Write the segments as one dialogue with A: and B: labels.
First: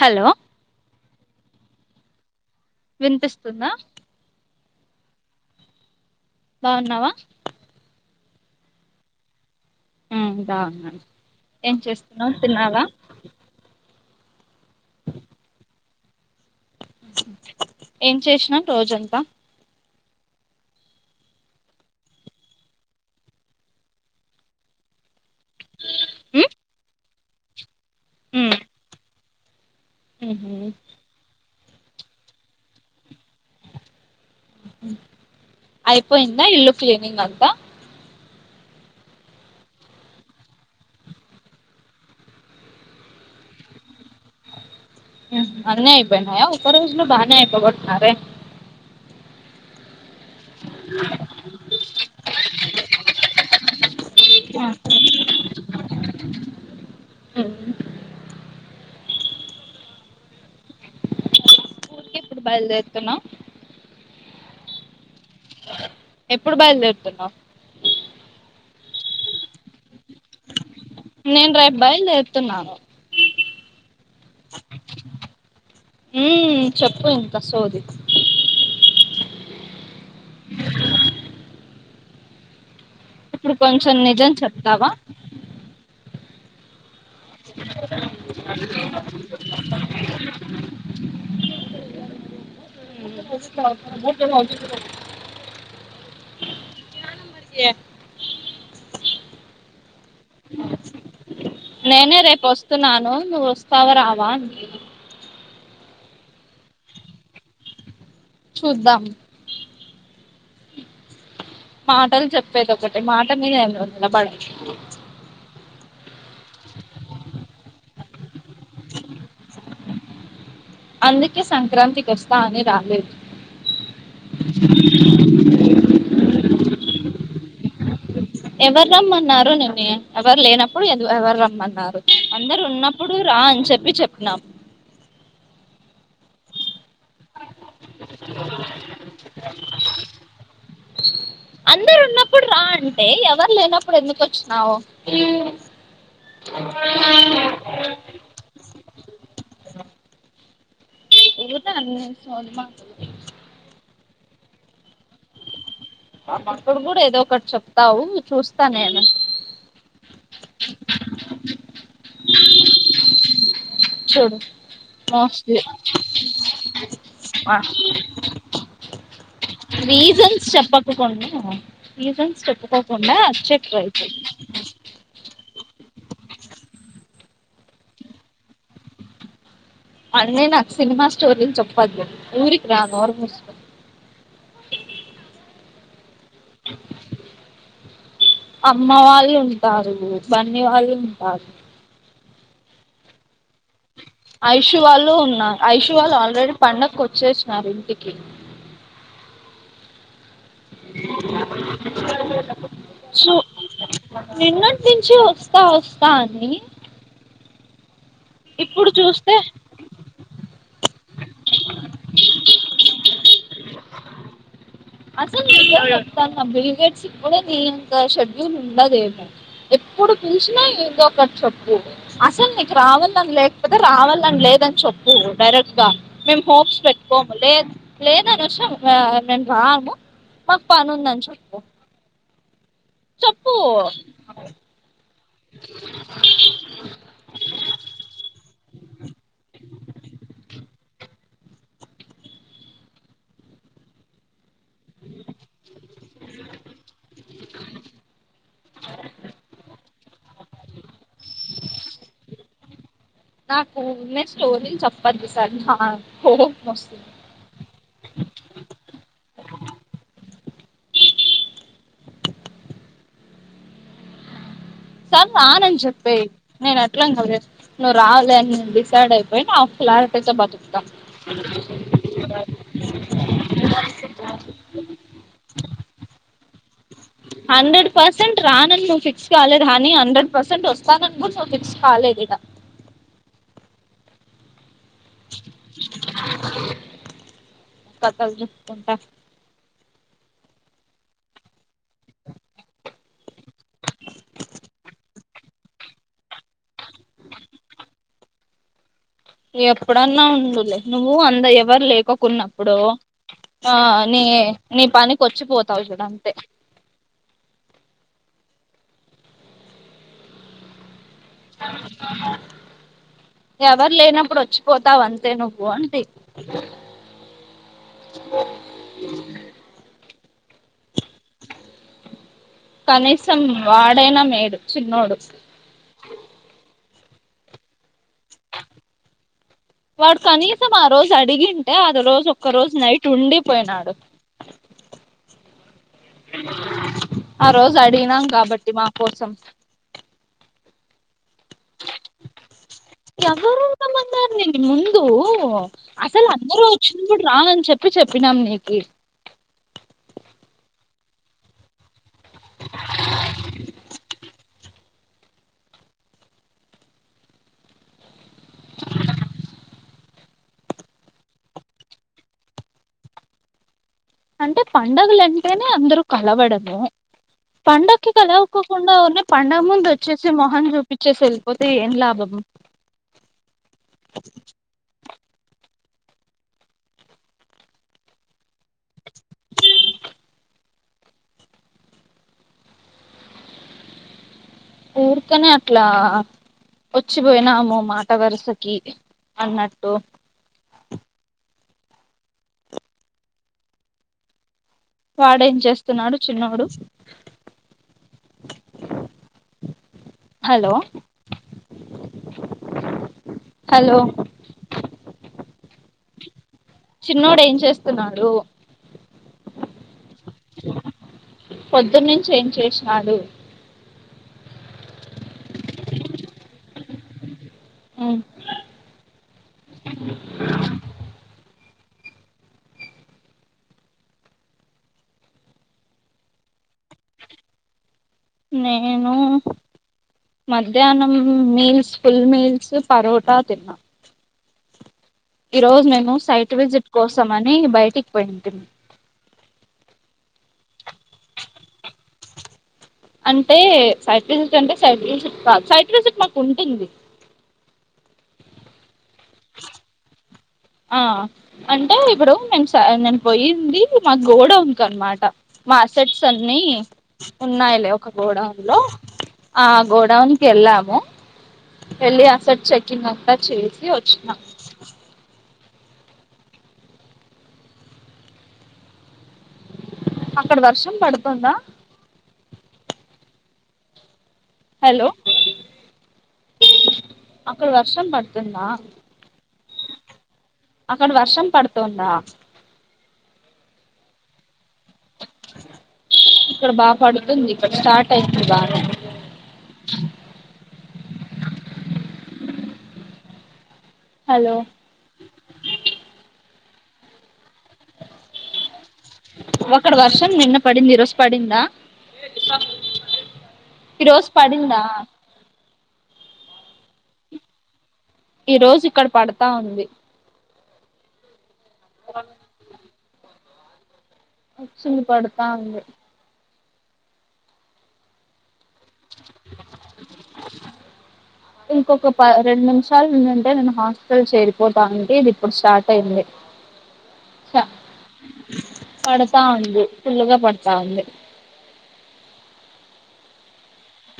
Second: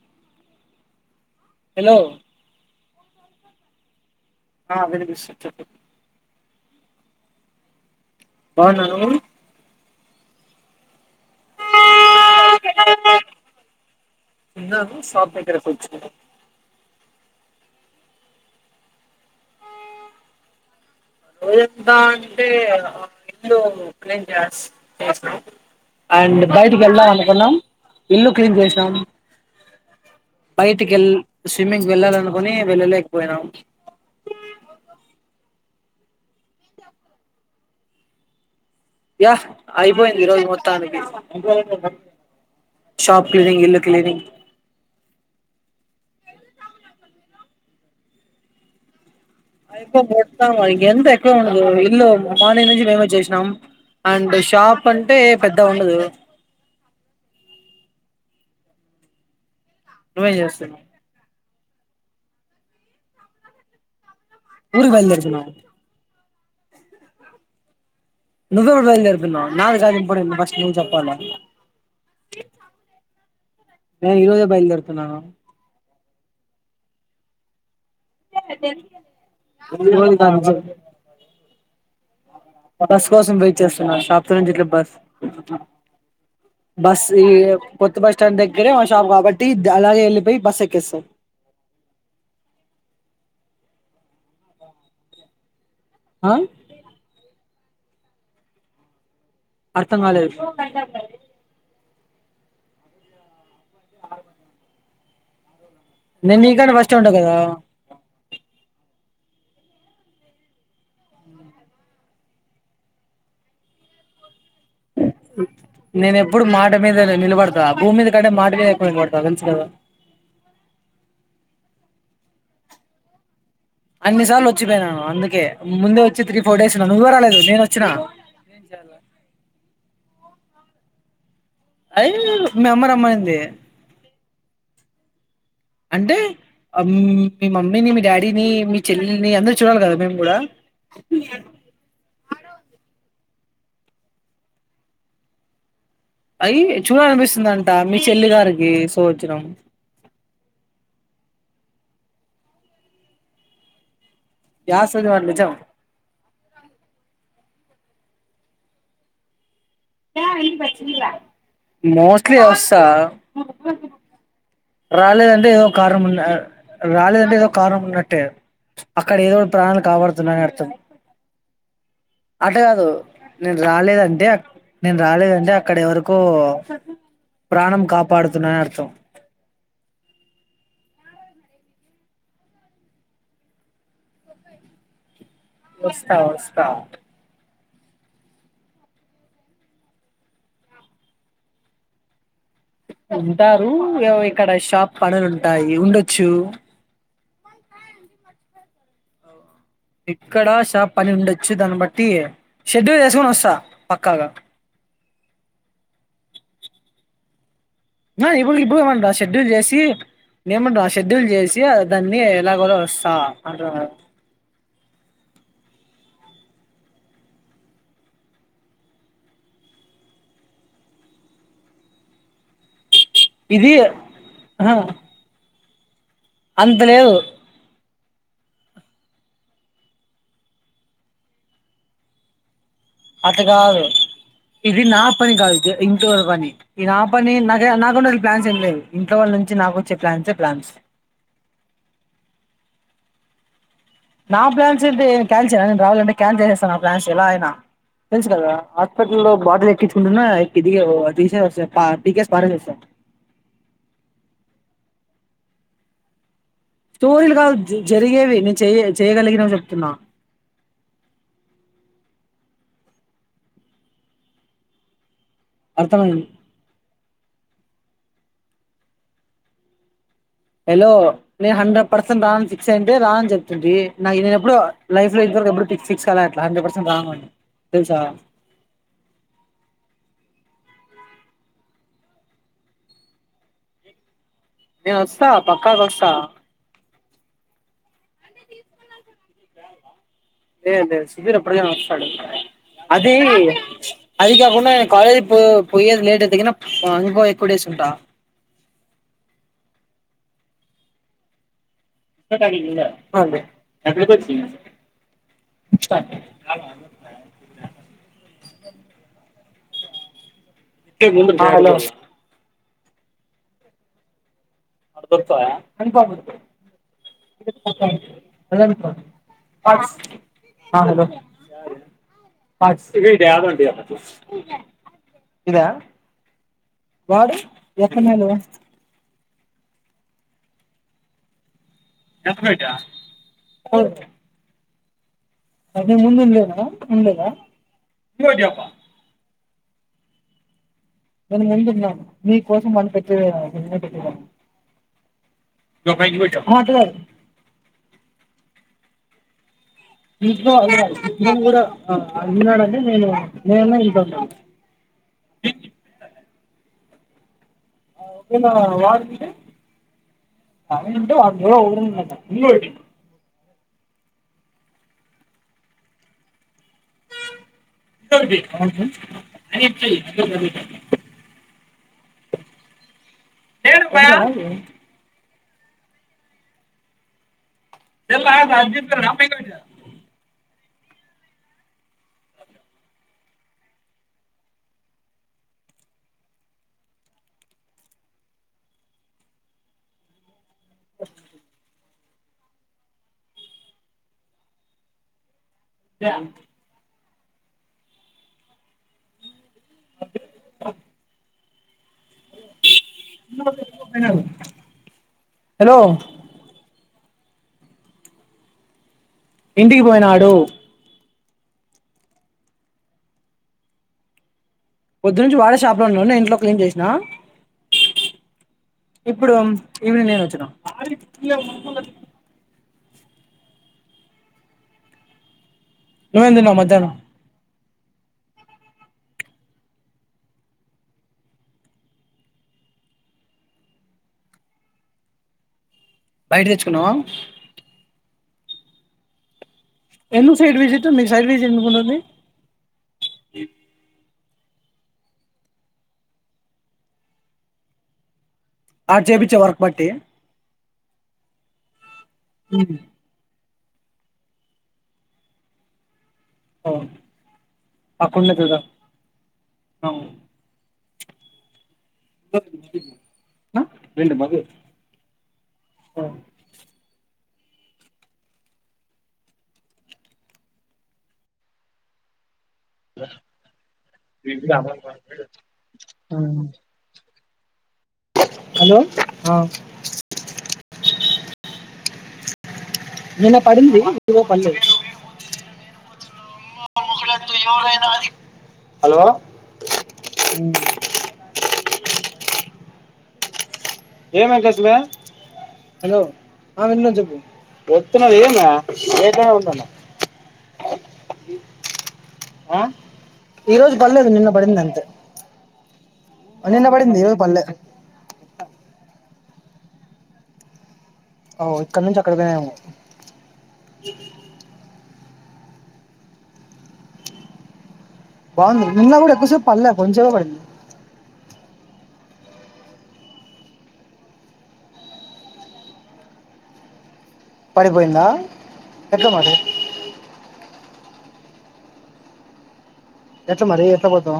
A: Hello
B: hello
A: విన్పిస్తుందా
B: ఆ వినిపిస్తుంది చెప్
A: బానవ
B: బన్నా నువ్వు
A: బాగునండి ఏం చేస్తున్నావు తినవా
B: [unintelligible]
A: ఏం చేసినవు రోజంతా
B: రోజంతా అంటే ఆ ఇల్లు [unintelligible] అండ్ బయ [unintelligible] [unintelligible] ఇల్లు క్లీన్ చేసాం
A: హు హు
B: స్విమ్మింగ్ వెళ్ళాలనుకుని వెళ్ళలేకపోయినాం
A: అయిపోయింద ఇల్లు క్లీనింగ్ అంత
B: యా అయిపోయింది ఈ రోజు మొత్తానికి షాప్ క్లీనింగ్ ఇల్లు క్లీనింగ్
A: అన్ని అయిపోయినాయా ఒక్క రోజులు బానే అయిపోగొట్నారే
B: అయిపో ఇంక ఎంత ఎక్కువ ఉండదు ఇల్లు మార్నింగ్ నుంచి మేమే చ్చేసినాం అండ్ షాప్ అంటే పెద్ద ఉండదు నువ్వేం చేస్తన్నావ్
A: ఊరికి ఎప్పుడు బయల్దేరుతున్నావు
B: ఊరుకి బయలుదే తునవ్
A: ఎప్పుడు బయలుదేరుతున్నావు
B: [unintelligible] ప్పల్ల
A: నేను రేపు బయలుదేరుతున్నాను
B: ఈ రోజె బైలుదేరుతున్నాను
A: ఉమ్ చెప్పు ఇంకా సోది
B: ఇంద ఆ బస్ కోసం
A: ఇప్పుడు
B: వెయిట్
A: కొంచెం
B: చేస్తున్నారు సాప్
A: నిజం
B: చెనుంచిట్లా
A: చెప్తావా
B: బస్ బస్ ఈ కొత్త బస్ స్టాండ్ దగ్గరే షాప్ కాబట్టి అలాగెళ్ళలిపోయ్ బస్ ఎక్కేస్తాం
A: ట
B: ఆ
A: య
B: అర్థం కాలేదు
A: నేనే రేపొస్తున్నాను నువ్ స్తావా రావాని
B: నే నీకంటే ఫస్టే ఉంటా గదా
A: చూద్దాం మాటలు చెప్పేదొకటి మాట మీద ఏం నిలబద్
B: నేతం ప్పుడు మాట మీద నిలబడతా భూమి మీద కంటే మాట మీదే ఎక్కువ నిలబడతా తెలుసు కదా
A: అందుకే సంక్రాంతికొస్తా అని రాలేదు
B: అన్ని సార్లు వచ్చిపోయినాను అందుకే ముందే వచ్చి త్రి ఫోర్ డేసున నువ్వే రాలేదు నేనొచ్చినా
A: ఎవర్రమ్మన్నారు నిన్ని ఎవరు లేనప్పుడు ఎట్లార్రరా రమ్మన్నారు
B: అయి
A: అందరు
B: మీ అమ్మ
A: ఉన్నప్పుడు
B: రమ్మనింది
A: రా అని చెప్పి చెప్ నా
B: అంటే అ మీ మమ్మీని మీ డాడీని మీ చెల్లిని అందరు చూడాలి గదా మేము గూడా
A: అందరున్నప్పుడు రా అంటే ఎవరు లేనప్పుడు ఎందుకొచ్చినవ్
B: అయి చూడలనిపిస్తుందంట మీ చెల్లి గారికి పాచ్చనమ
A: ఒగత అనన్ని సౌండ్ మాక్షులు
B: యా శనివారలిచాం
A: అక్కడ గూడా ఏదో ఒకటి చెప్తావు చూస్తా నేను
B: ఇ పయి ఇలా మోస్ట్లీ వస్సా
A: చూడు
B: రాలేదంటే
A: మోస్ట్లీ
B: ఏదో కారణం ఉన్న రాలేదంటే ఏదో కారణం ఉన్నట్టే అక్కడ ఏదో ప్రాణాలు కాపాడుతున్నాని
A: రీజన్స్
B: అర్థం
A: చెప్పకుండా రీజన్స్
B: అట్ట గాదు
A: చెప్పుకోకుండా వచ్చే
B: నేను
A: ట్రై చెయ్
B: రాలేదంటే నేను రాలేదు టే అక్కడవరకు ప్రాణం కాపాడుతున్నని అర్థం
A: మళ్ళీ నాకు సినిమా స్టోరీ చెప్పొద్దు ఊరికి రా నోరుమూసుకుని
B: వ స్ వస్తా వస్తా
A: అమ్మ వాళ్ళు ఉంటారు బన్ని వాళ్ళు ఉంటారు
B: ఉంటారు ఎవ్ ఇక్కడ
A: ఐషు
B: షాప్
A: వాళ్ళు ఉన్నారు
B: పనులుంటాయి
A: ఐషు వాళ్ళు
B: ఉండొచ్చు.
A: ఆల్రెడీ పండకు వచ్చేసినారు ఇంటికి
B: ఇక్కడ షాప్ పని ఉండొచ్చు దాన్ని బట్టి షెడ్యూల్ చేసుకొని
A: సు
B: వస్తా పక్కాగా
A: నిన్నటి నుంచి వస్తా వస్తా అని
B: నా ఇప్పుకి ఇ పో
A: ఇప్పుడు
B: మ
A: చూస్తే
B: షెడ్యూల్ చేసి నేమంట షెడ్యూల్ చేసి దాన్ని ఎలాగో వస్తా అంట
A: అసలు న చెా నా బ్రిగేడ్స్ ఇప్పుడ నీ ఇంత షెడ్యూల్ ఉండదేంటిో ఎప్పుడు పిలిచినా ఏదో ఒకటి చప్పు అసలు నీకు రావాల
B: ఇది
A: లేకపోతే రావాలని
B: ఆహా
A: లేదని చెప్పు డైరెక్ట్ క మేమ్ హోప్స్
B: అంత లేదు
A: పెట్టుకోములే లేదానుషం [unintelligible] బాబు మాకు పనుందని చెప్పు
B: అట
A: చెప్పు
B: గాదు ఇది నా పని కాదు ఇంటిర పని నా పని నాక నాకున్న అసలు ప్లాన్స్ ఏం లేదు ఇంట్ వాళ్ళ నుంచి నాకు చెప్ప ప్లాన్స్ ప్లాన్స్ నా ప్లాన్ తెతే నే క్యాన్ల్ చేయను నేను రావాలంటే క్యాన్ల్ చేస్తాను ఆ ప్లాన్స్ ఎలా ఆయన తెలుసు కదాస్పిటల్లో బాటలు ఎక్కించుకుంటున్నా ఇది తీసే పార్టీ కె పకెస్ ప సార్
A: నాకు ఉన్న స్టోరీలు చెప్పద్దు సార్ నా కు
B: స్టోరీలు కాదు జ జరిగేవి నేను చేయ చేయగలిగినవి చెప్తున్నా
A: సార్ రానని చెప్పేయి
B: అర్థమైంది
A: నేను ఎట్లా కవర నువ్వు రావాల అని డిసైడ్ అయిపోయి నా ప్లాన్
B: హలో నేను హండ్రెడ్ పర్సెంట్ రాని ఫిక్స్ అయింటే రా అని చెప్తుంటినా నేను ఎప్పుడు లైఫ్ లో ఇవరకు ఎప్పుడు ఫిక్స్ కాల అ [unintelligible]
A: హండ్రెడ్ పర్సెంట్ రానని నువ్వు ఫిక్స్ కాలేదు హని హండ్రెడ్ పర్సెంట్ వస్త స్తానని గూడ నీవు ఫిక్స్ కాలేదిగా
B: నేన్ వస్తా పక్కాగ వస్తా
A: కథల్ జెప్పకే
B: లే లేదు సుబీర్ ఎప్పుడుక అది అది కాకుండా కాాలేజ్ పో పోయ్యే లేట్ ఎత ఇంకో ఎక్కువ డేస్ ఉంటా
A: ఎప్పుడన్నా ఉండులే నువ్వు అంద జెప్పు ఎవరు
B: అదే
A: లేకోకున్నప్పుడు
B: ఆ
A: ఆ నీ నీ పనినికి వచ్చిపోతావు చూడ అంతే
B: ఇంటి ముందు హలో
A: ఎవరు లేనప్పుడు వచ్చు
B: కాపడతాయ [unintelligible] ఆ హలో
A: కనీసం వాడైనా మేలు చిన్నోడు
B: ఇదా వాడు ఎట్ట మేలు
A: వాడు కనీసం ఆరోజ్ అడిగిం అంటే ఆ రోజు ఒక్క రోజు నైట్ ఉండిపోయినాడు
B: ముందు ఉండలేదా
A: ఆ రోజు అడిగినాం కాబట్టి
B: ఉండలేదా
A: మా కోసం
B: నేను ముందున్నాను నీ కోసం కనిపెట్టే ఆ
A: ఎవరు
B: అటు
A: ఉన్నామన్నారు నీ ముందు అసలు అందరూ
B: కాదు
A: వచ్చినప్పుడు రానని చెప్పి చెప్పినాం నీకు
B: ఇంట్లో వాల్ ఇప్పుడు కూడా ఆ అడిగిన్నాడడి నేను నేనే ఇంట్లో న్నా అవు ఏనా వారుండి [unintelligible]
A: అంటే పండగలు అంటేనే అందరుూ కలవడం పండగకి
B: ఇంకోటి అవును.
A: కలకోకుండా ఉనే పండగ
B: అని
A: ముందు
B: ఇచ్చి
A: వచ్చేసి
B: లేదు
A: మొహన్ చూపించేసి వెళ్ళిపోతే ఏం లాభం
B: భయా ఏం బా అర్జెంట్ మీ కదా
A: ఊరికనే అట్లా వచ్చిపోయినాము మాట వరుసకి అన్నట్టు
B: అఓ
A: వాడే చేస్తున్నాడు చిన్నడు హలో హలో
B: పోయినారు హలో
A: చిన్నోడు ఏం చేస్తున్నాడు
B: ఇంటికి పోయినాడు
A: పొద్దున్న నుంచి ఏం చేసినాడు
B: పొద్దునుంచి వాడే షాప్ లో ఉన్నాడు ఇంట్లో క్లీన్ చేసినా ఇప్పుడు ఈవినింగ్ నేను వచ్చిన నువేంది న్నావ్ మధ్యానం
A: నేను మధ్యాహ్నం మీల్స్ ఫుల్ మీల్స్ పరోటా తిన్నా ఈరోజు నేను
B: బయట
A: సైట్ విజిట్
B: తెచ్చుకున్నావా
A: కోసంమని బయటికి పయింత
B: ఎందు సైడ్ విజిట్ మీకు సైడ్ విజిట్ ఎకుంటుంది
A: అంటే సైట్ విజిట్ అంటే సైట్ విజట్ సైట్ విజిట్ మాకు ఉంటుంది
B: ఆక్షేపించ వర్క్ పట్టి
A: ఆ అంత ఇవడన్ పోయి ఉంది మా గోడ ఉక అనమాట మా సెట్స్ అన్నీ
B: ఓ
A: ఉన్నాయిలే ఒక
B: అక్కడనే చూద్దాం
A: గోడౌన్లో ఆ గోడౌన్కి వెళ్ళాము వెళ్ళి ఆ సెట్ చెకింగ్ అంతా చేసి వచ్చినాము
B: ఆ
A: అక్కడ వర్షం పడుతుందా
B: బ
A: హలో అక్క వర్షం పడుతుందా
B: హలో
A: అక్కడ వర్షం పడుతు ందా
B: నిన్న పడింది ఇరోజు పడలేదు
A: ఇక్కడ బా పడుతుంది ఇక్కడ స్టార్ట్ అయింది బాగా
B: హలో ఏం
A: హలో
B: అకాతువ హలో ఆ విన్న చెప్పు వస్తున్నది ఏం
A: ఒకడు వర్షం నిన్న పడింది ఈరోజు పడిందా
B: ఈ రోజు పడలేదు
A: ఈరోజు
B: నిన్న పడింది
A: పడిందా
B: అంతే నిన్న పడింది ఏవో పల్లె
A: ఈ రోజు ఇక్కడ పడతా ఉంది
B: ఓ ఇక్కడ నుంచి అక్కడ పోయినాముో
A: వచ్చింది పడుతా ఉంది
B: బాగుంది నిన్న కూడా ఎక్కువసేపు పడలే కొంచంంచేవా పడింది
A: ఇంకొక రెండు నిమిషాలు ఉందంటే నేను హాస్టల్ చేరిపోవటానికి ఇది ఇప్పుడు స్టార్ట్ అయింది
B: పడిపోయిందా ఎట్లా మరి
A: పడతా ఉంది పల్గా పడత అను
B: ఎంత మరి ఎత్త పోతం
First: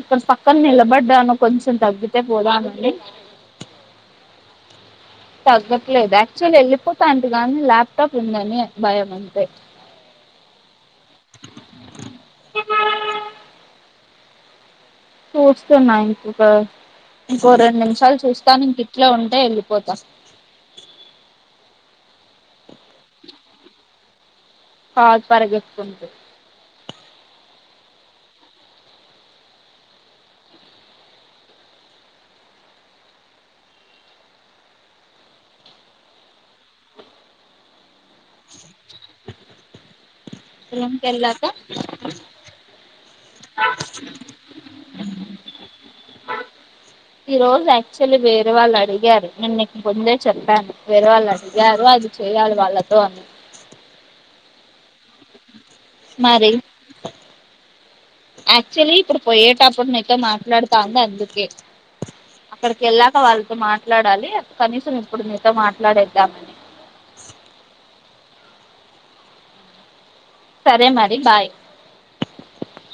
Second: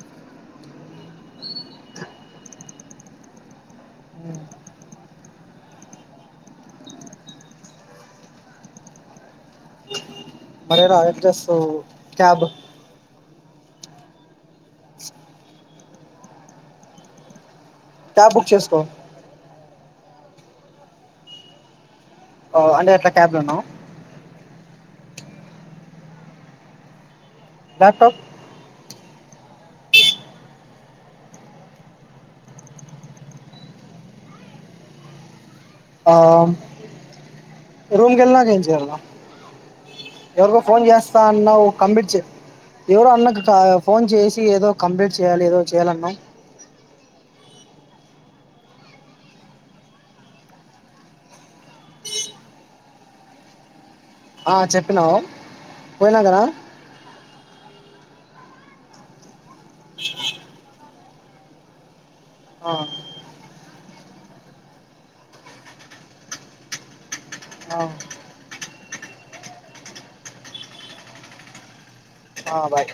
A: ఇక్కడ పక్కన నిలబడ్డాను కొంచెం తగ్గితే పోదానండి తగ్గట్లేదు యాక్చువల్ వెళ్ళిపోతా అంటగానీ ల్యాప్టాప్ ఉందని భయం అంతే
B: మరరా ఎడ్రెస్ క్యాబ్
A: చూస్తున్నా ఇంకొక ఇంకొర న్ని నిమిషాలు
B: క్యాబ్ బుక్
A: చూస్తాను ఇం
B: చేసుకో
A: ఇట్లో ఉంటే వెళ్ళి పోత
B: ఓ అంటే అట్ల క్యాబ్ లోన్నావ్
A: కాచ్ పార్గెత్కుంటూ
B: ల్యాప్టాప్ ఆమ్ రూమ్ గెల్నాక్ ఎం చేయల్న ఎవర్కో ఫోన్
A: రూమ్కి
B: చేస్తా
A: వెళ్ళాక
B: అన్నావ్. కంబిట్ చే ఎవరో అన్నక్ కయ్ ఫోన్ చేసి ఏదో కంప్లీట్ చేయాలి ఏదో చేయ్యాలన్నావ్.
A: ఈ రోజు యాక్చువల్లీ వేరే వాళ్ళు అడిగారు. నేన్ నిక్ ముందే చెప్పాను. వేరే వాళ్ అడిగారు అది చేయాలి వాళ్ళతో అని.
B: ఆ చెప్పినావ్
A: మారి యాక్చువల్లీ ఇప్పుడు పోయేటప్పుడు నీతో మాట్లాడుతాంది అందుకే
B: ఆ
A: అక్కడ్క్ ఎళ్ళాక వాళ్ మాట్లాడాలి కనీసం ఇప్పుడు నీతో మాట్లాడెద్దాం అని
B: ఆ
A: సరే మరి బాయ్
B: ఆ బాయ్